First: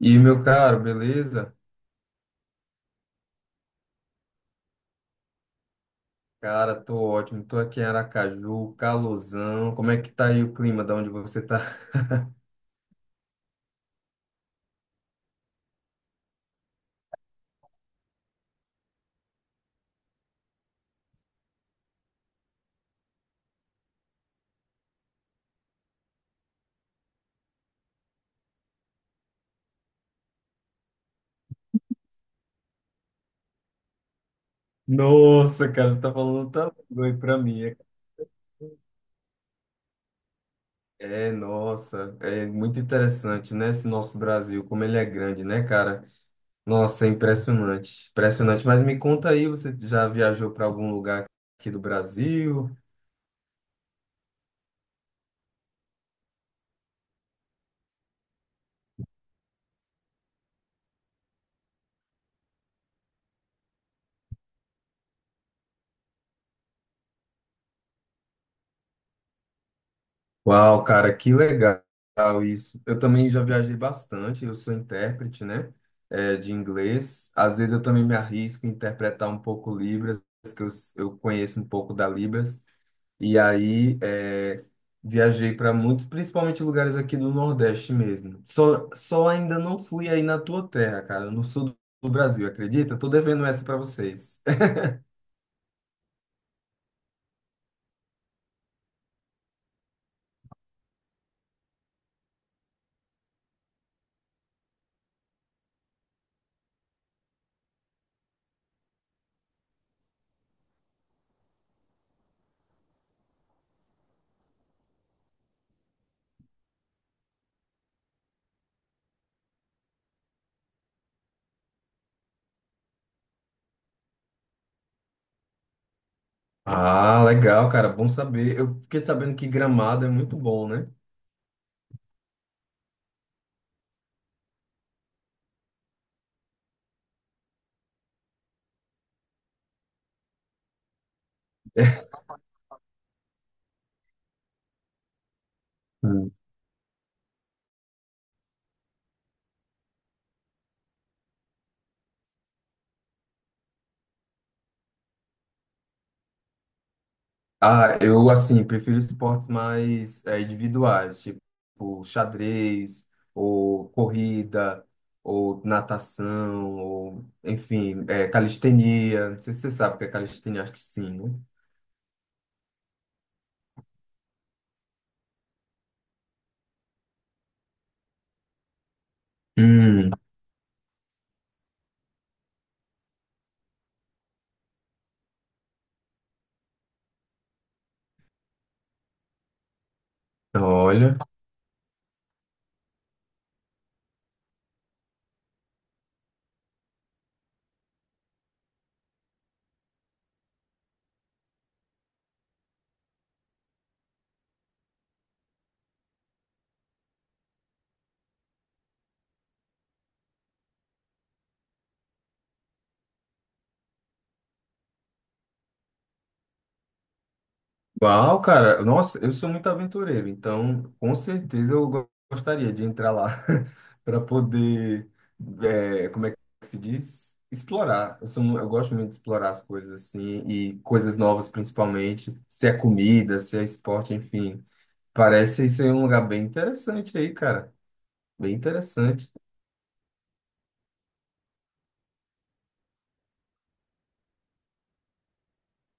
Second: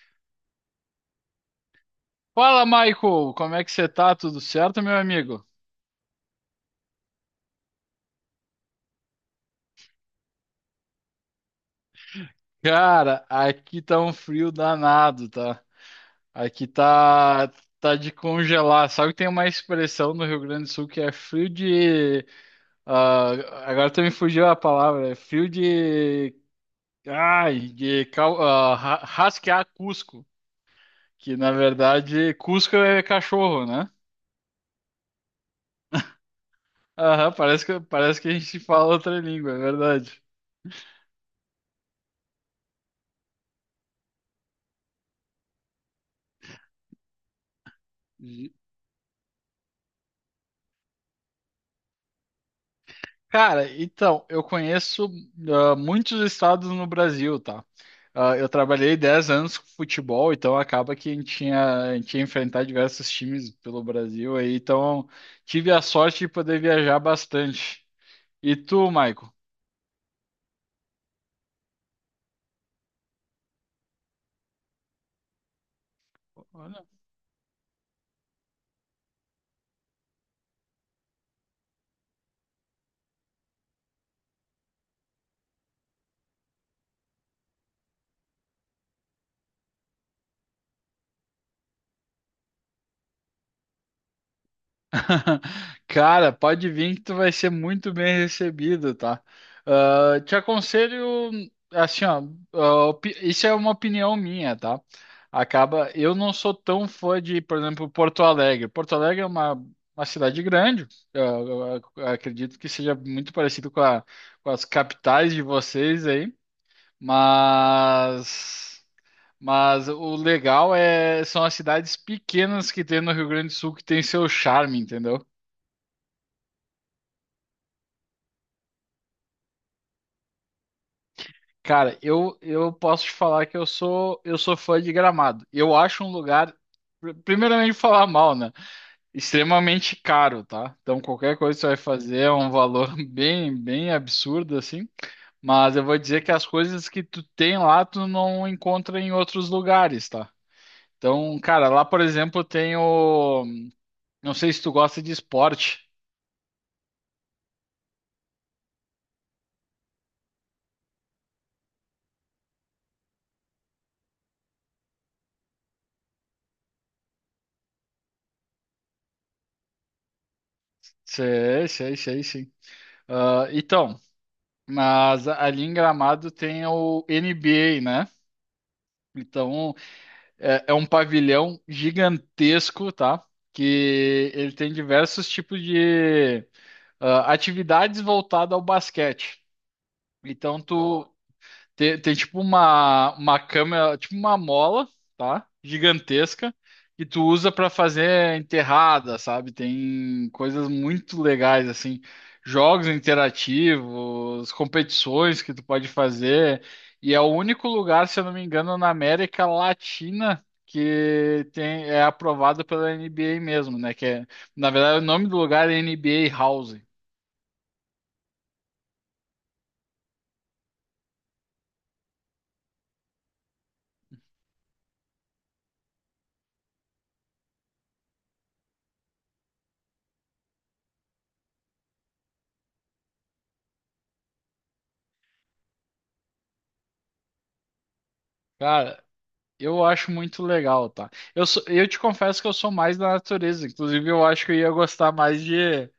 E meu caro, beleza? Fala, Michael! Como é que você tá? Tudo certo, meu amigo? Cara, tô ótimo. Tô aqui em Aracaju, calorzão. Como é que tá aí o clima de onde você tá? Cara, aqui tá um frio danado, tá? Aqui tá de congelar. Sabe que tem uma expressão no Rio Grande do Sul que é frio de ah, agora tu me fugiu a palavra. É frio de ai, de rasquear Cusco, que na verdade Cusco é cachorro, né? Nossa, cara, você tá falando tanto bem Aham, pra mim. parece que a gente fala outra língua, é verdade. É, nossa, é muito interessante, né? Esse nosso Brasil, como ele é grande, né, cara? Nossa, é impressionante, impressionante. Mas me conta aí, você já viajou para algum lugar aqui do Brasil? Cara, então, eu conheço muitos estados no Brasil, tá? Ah, eu trabalhei 10 anos com futebol, então acaba que a gente ia enfrentar diversos times pelo Brasil aí, então tive a sorte de poder viajar bastante. E tu, Maico? Uau, cara, que legal isso. Eu também já viajei bastante, eu sou intérprete, né, de inglês. Às vezes eu também me arrisco a interpretar um pouco Libras, que eu, eu conheço um pouco da Libras. E aí viajei para muitos, principalmente lugares aqui do Nordeste mesmo. Só ainda não fui aí na tua terra, cara, no sul do Brasil, acredita? Tô devendo essa para vocês. Cara, pode vir que tu vai ser muito bem recebido, tá? Ah, te aconselho, assim, ó, isso é uma opinião minha, tá? Acaba, eu não sou tão fã de, por exemplo, Porto Alegre. Porto Alegre é uma cidade grande, acredito que seja muito parecido com com as capitais de vocês aí, mas. Mas o legal é são as cidades pequenas que tem no Rio Grande do Sul que tem seu charme, entendeu? Ah, legal, cara, bom saber. Eu fiquei sabendo que Gramado é muito bom, né? Cara, eu posso te falar que eu sou fã de Gramado. Eu acho um lugar, primeiramente falar mal, né? Extremamente caro, tá? Então qualquer coisa que você vai fazer é um valor bem bem absurdo assim. Mas eu vou dizer que as coisas que tu tem lá tu não encontra em outros lugares, tá? Então, cara, lá por exemplo tem o, não sei se tu gosta de esporte. Ah, eu, assim, prefiro esportes mais é, individuais, tipo xadrez, ou corrida, ou natação, ou, enfim, é, calistenia. Não sei se você sabe o que é calistenia, acho que sim, né? Sei, sei, sei, sim. Ah, então, mas ali em Gramado tem o NBA, né? Então, Hum, é um pavilhão gigantesco, tá? Que ele tem diversos tipos de atividades voltadas ao basquete. Então, olha. tem tipo uma câmera, tipo uma mola, tá? Gigantesca, que tu usa pra fazer enterrada, sabe? Tem coisas muito legais, assim, jogos interativos, competições que tu pode fazer. E é o único lugar, se eu não me engano, na América Latina que tem, é aprovado pela NBA mesmo, né? Que é, na verdade, o nome do lugar é NBA House. Uau, cara, nossa, eu sou muito aventureiro, então com certeza eu gostaria de entrar lá para poder, é, como é que se diz? Explorar. Eu sou, eu gosto muito de explorar as coisas assim, e coisas novas principalmente, se é comida, se é esporte, enfim. Parece ser um lugar bem interessante aí, cara. Bem Cara, interessante. eu acho muito legal, tá? Eu te confesso que eu sou mais da natureza. Inclusive, eu acho que eu ia gostar mais de,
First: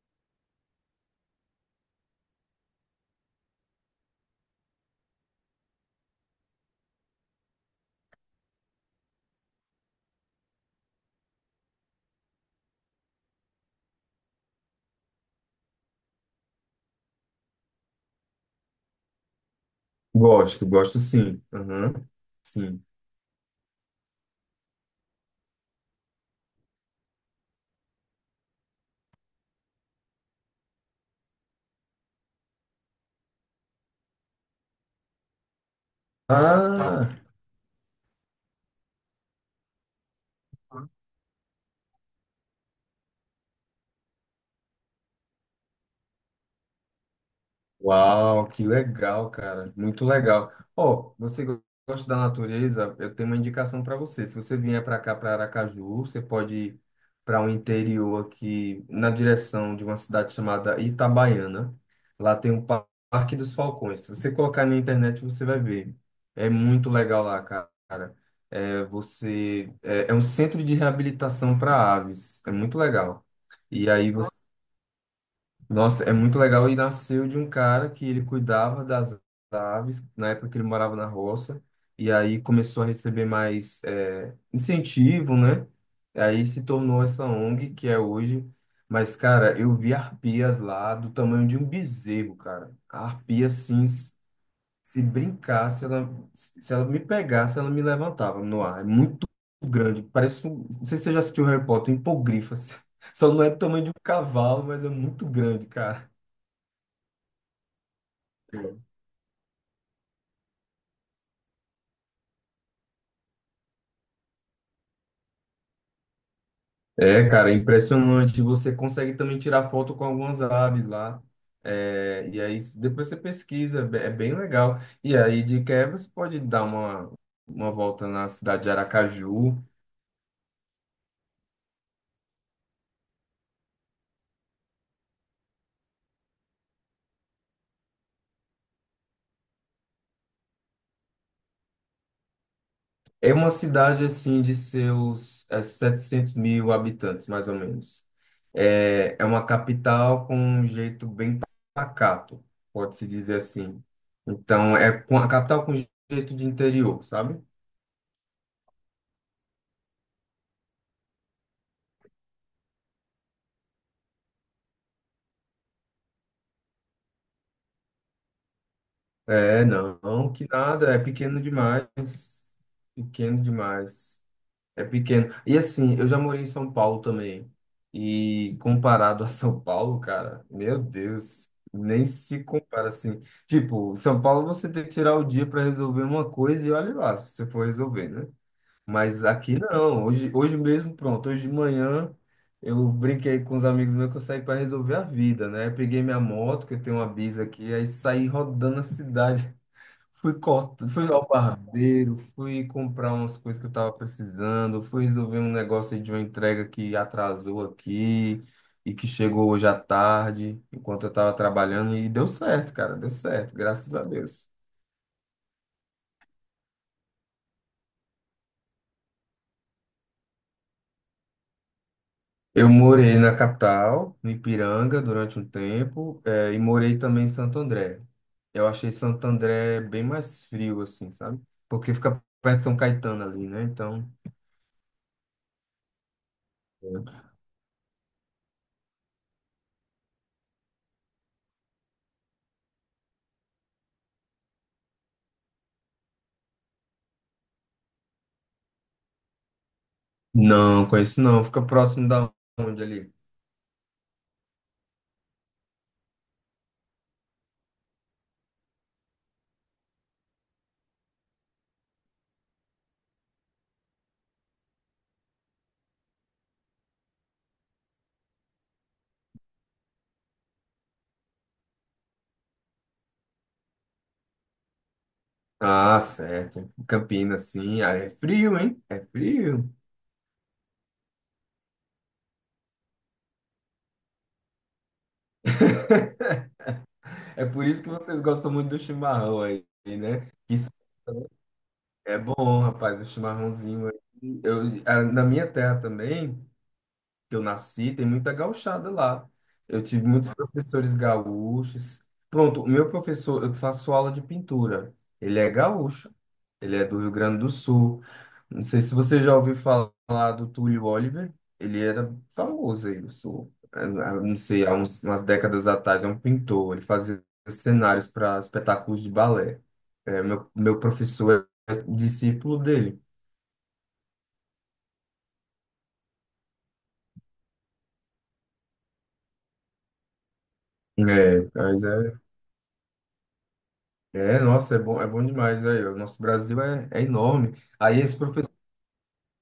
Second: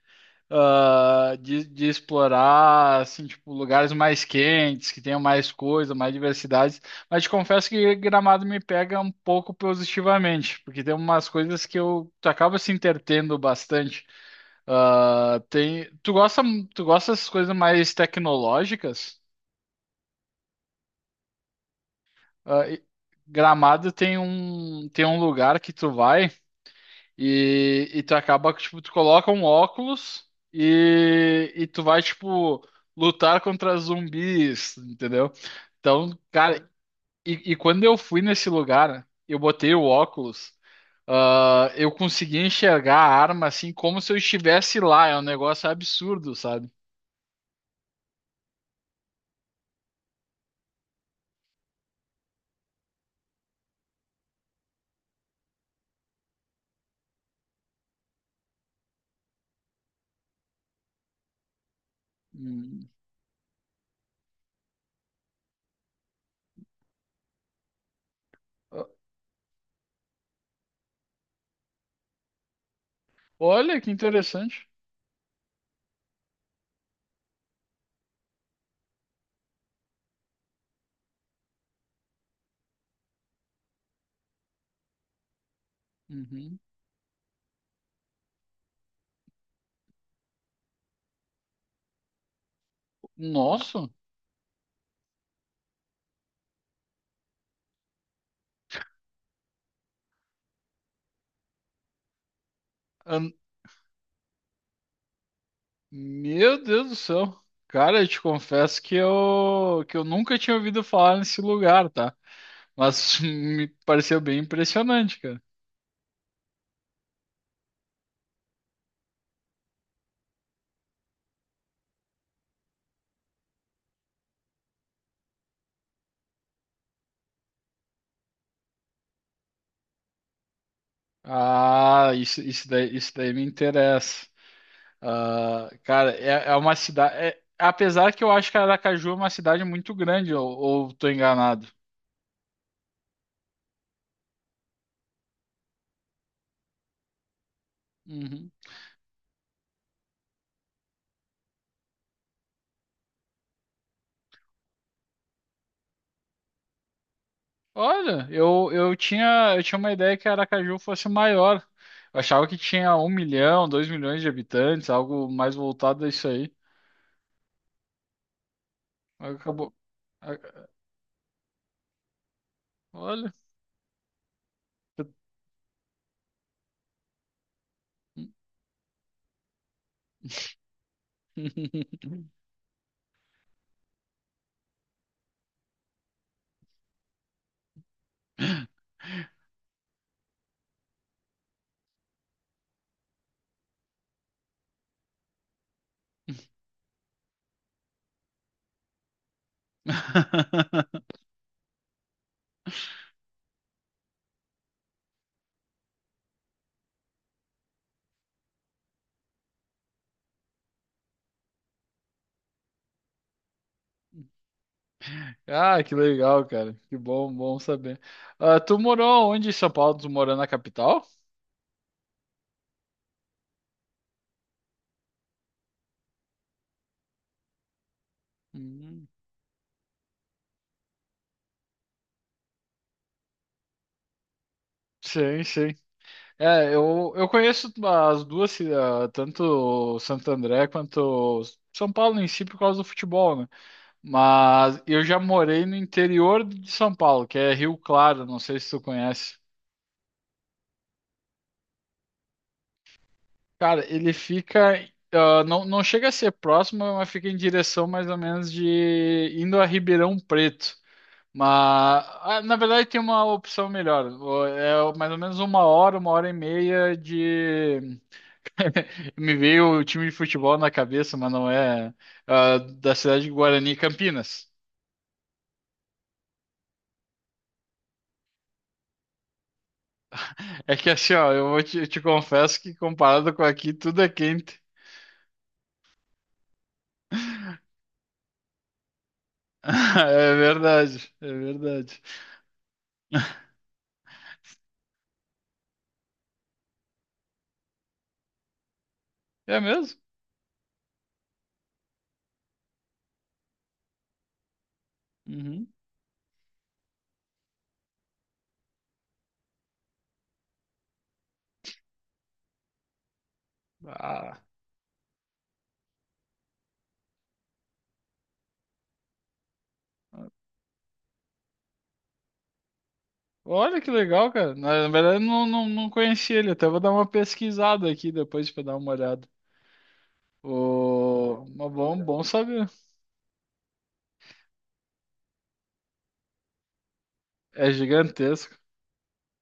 ah, de, de explorar, assim, tipo, lugares mais quentes, que tenham mais coisa, mais diversidades. Mas te confesso que Gramado me pega um pouco positivamente, porque tem umas coisas que tu acaba se entretendo bastante. Ah, tem, tu gosta, tu gosta dessas coisas mais tecnológicas? Gosto, gosto sim. Aham, Ah, e- sim. Gramado tem um, lugar que tu vai. E tu acaba que, tipo, tu coloca um óculos e tu vai, tipo, lutar contra zumbis, entendeu? Então, cara, Ah, e quando eu fui nesse lugar, eu botei o óculos, eu consegui enxergar a arma assim como se eu estivesse lá. É um negócio absurdo, sabe? uau, que legal, cara. Muito legal. Ó, você gosta da natureza? Eu tenho uma indicação para você. Se você vier para cá, para Aracaju, você pode ir para um interior aqui na direção de uma cidade chamada Itabaiana. Lá tem um Hum. Parque dos Falcões. Se você colocar na internet, você vai ver. É muito legal lá, cara. É, você é, é um centro de reabilitação para aves. É muito legal. Olha E que aí você, interessante. nossa, é muito legal. E nasceu de um cara que ele cuidava das aves na época que ele morava na roça. E aí começou a receber mais é, incentivo, né? E aí Uhum. se tornou essa ONG que é hoje. Mas, cara, eu vi arpias lá do tamanho de um bezerro, cara. A arpia, assim, Nossa. se brincasse, ela, se ela me pegasse, ela me levantava no ar. É muito grande. Parece um. Não sei se você já assistiu Harry Potter, um hipogrifo, assim. Só não é do tamanho de um cavalo, mas é muito grande, cara. Meu Deus do céu. Cara, eu te confesso que que eu nunca tinha ouvido falar nesse lugar, tá? Mas me pareceu bem impressionante, cara. É, cara, é impressionante. Você consegue também tirar foto com algumas aves lá. É, e aí depois você pesquisa, é é bem legal. E aí de quebra você pode dar uma volta na cidade de Aracaju. Ah, isso daí me interessa. Ah, cara, é uma cidade. Apesar que eu acho que Aracaju é uma cidade muito grande, ou tô enganado. É uma cidade assim de seus é, 700 mil habitantes, mais ou menos. Uhum. É, é uma capital com um jeito bem pacato, pode-se dizer assim. Então, é a capital com jeito de interior, sabe? Olha, eu tinha uma ideia que Aracaju fosse maior. Eu achava que tinha 1 milhão, 2 milhões de habitantes, algo mais voltado a isso aí. É, Acabou. não, não, que A- nada, é pequeno demais. Olha. Pequeno demais. É pequeno. E assim, eu já morei em São Paulo também. E comparado a São Paulo, cara, meu Deus, nem se compara assim. Tipo, São Paulo você tem que tirar o dia para resolver uma coisa e olha lá se você for resolver, né? Mas aqui não. Hoje mesmo, pronto. Hoje de manhã eu brinquei com os amigos meus que eu saí para resolver a vida, né? Eu peguei minha moto, que eu tenho uma Bis aqui, aí saí rodando a cidade. Fui corta, fui ao barbeiro, fui comprar umas coisas que eu tava precisando, fui resolver um negócio aí de uma entrega que atrasou aqui e que chegou hoje à tarde, enquanto eu tava trabalhando, e deu certo, cara, deu certo, graças a Deus. Ah, que legal, cara. Que bom, bom saber. Ah, tu morou onde em São Paulo? Tu morou na capital? Eu morei na capital, no Ipiranga, durante um tempo, e morei também em Santo André. Eu achei Hum. Santo André bem mais frio, assim, sabe? Porque fica perto de São Caetano ali, né? Então, Sim, sim. É, eu conheço as duas, tanto Santo André quanto São Paulo em si, por causa do futebol, né? Mas eu já morei no interior de São Paulo, que é Rio Claro, não sei se tu conhece. não, conheço não. Fica próximo da onde ali? Cara, ele fica. Não, não chega a ser próximo, mas fica em direção mais ou menos de indo a Ribeirão Preto. Mas, na verdade, tem uma opção melhor. É mais ou menos uma hora e meia de. Me veio o time de futebol na cabeça, mas não é. Da cidade de Guarani, Campinas. Ah, certo. Campinas, sim. Ah, é frio, hein? É frio. É que assim, ó, eu te confesso que comparado com aqui, tudo é quente. É por isso que vocês gostam muito do chimarrão aí, né? É Que isso verdade, é verdade. é bom, rapaz, o chimarrãozinho. Aí eu, na minha terra também, que eu nasci, tem muita gauchada lá. É Eu mesmo? tive muitos professores gaúchos. Pronto, o meu professor, eu faço aula de pintura. Ele é Uhum. gaúcho, ele é do Rio Grande do Sul. Não sei se você já ouviu falar do Túlio Oliver. Ele era famoso aí do Sul. Não Ah. sei, umas décadas atrás, é um pintor. Ele fazia cenários para espetáculos de balé. É, meu professor é discípulo dele. Olha que legal, cara. Na verdade, eu não, não, não conheci ele. Até vou dar uma pesquisada aqui depois pra dar uma olhada. É, Mas mas bom, é, bom saber. é, nossa, é bom demais aí. O nosso Brasil é, é enorme. É Aí esse professor, gigantesco.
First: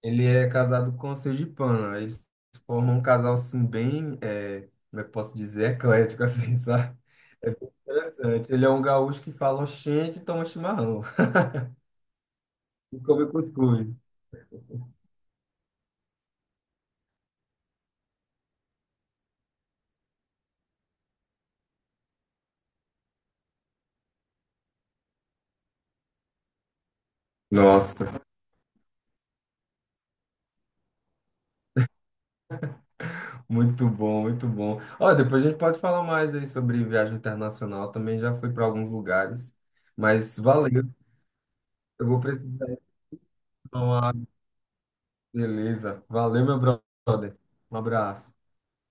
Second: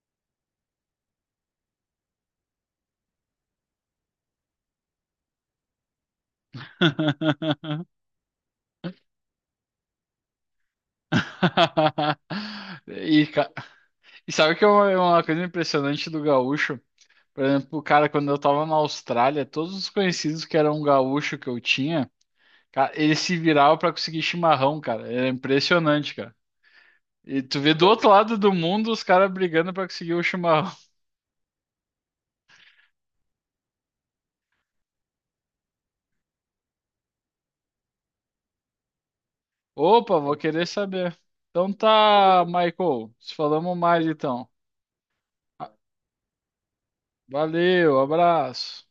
ele é casado com a sergipana. Aí eles formam um casal assim bem, é, como é que eu posso dizer, eclético assim, sabe? É bem interessante. Ele é um gaúcho que fala oxente e toma chimarrão e come E, ca- cuscuz. e sabe que é uma, coisa impressionante do gaúcho? Por exemplo, cara, quando eu tava na Austrália, todos os conhecidos que eram gaúcho que eu tinha, cara, eles se viravam pra conseguir chimarrão, cara. Era impressionante, cara. E tu vê do outro Nossa, lado do mundo os caras brigando pra conseguir o chimarrão. muito bom, muito bom. Ó, depois a gente pode falar mais aí sobre viagem internacional. Também já fui para alguns lugares, Opa, vou mas querer valeu. saber. Então Eu vou tá, precisar ir Michael. Se falamos mais tomar uma. então. Ah, Beleza. Valeu, meu brother. Um valeu, abraço. abraço.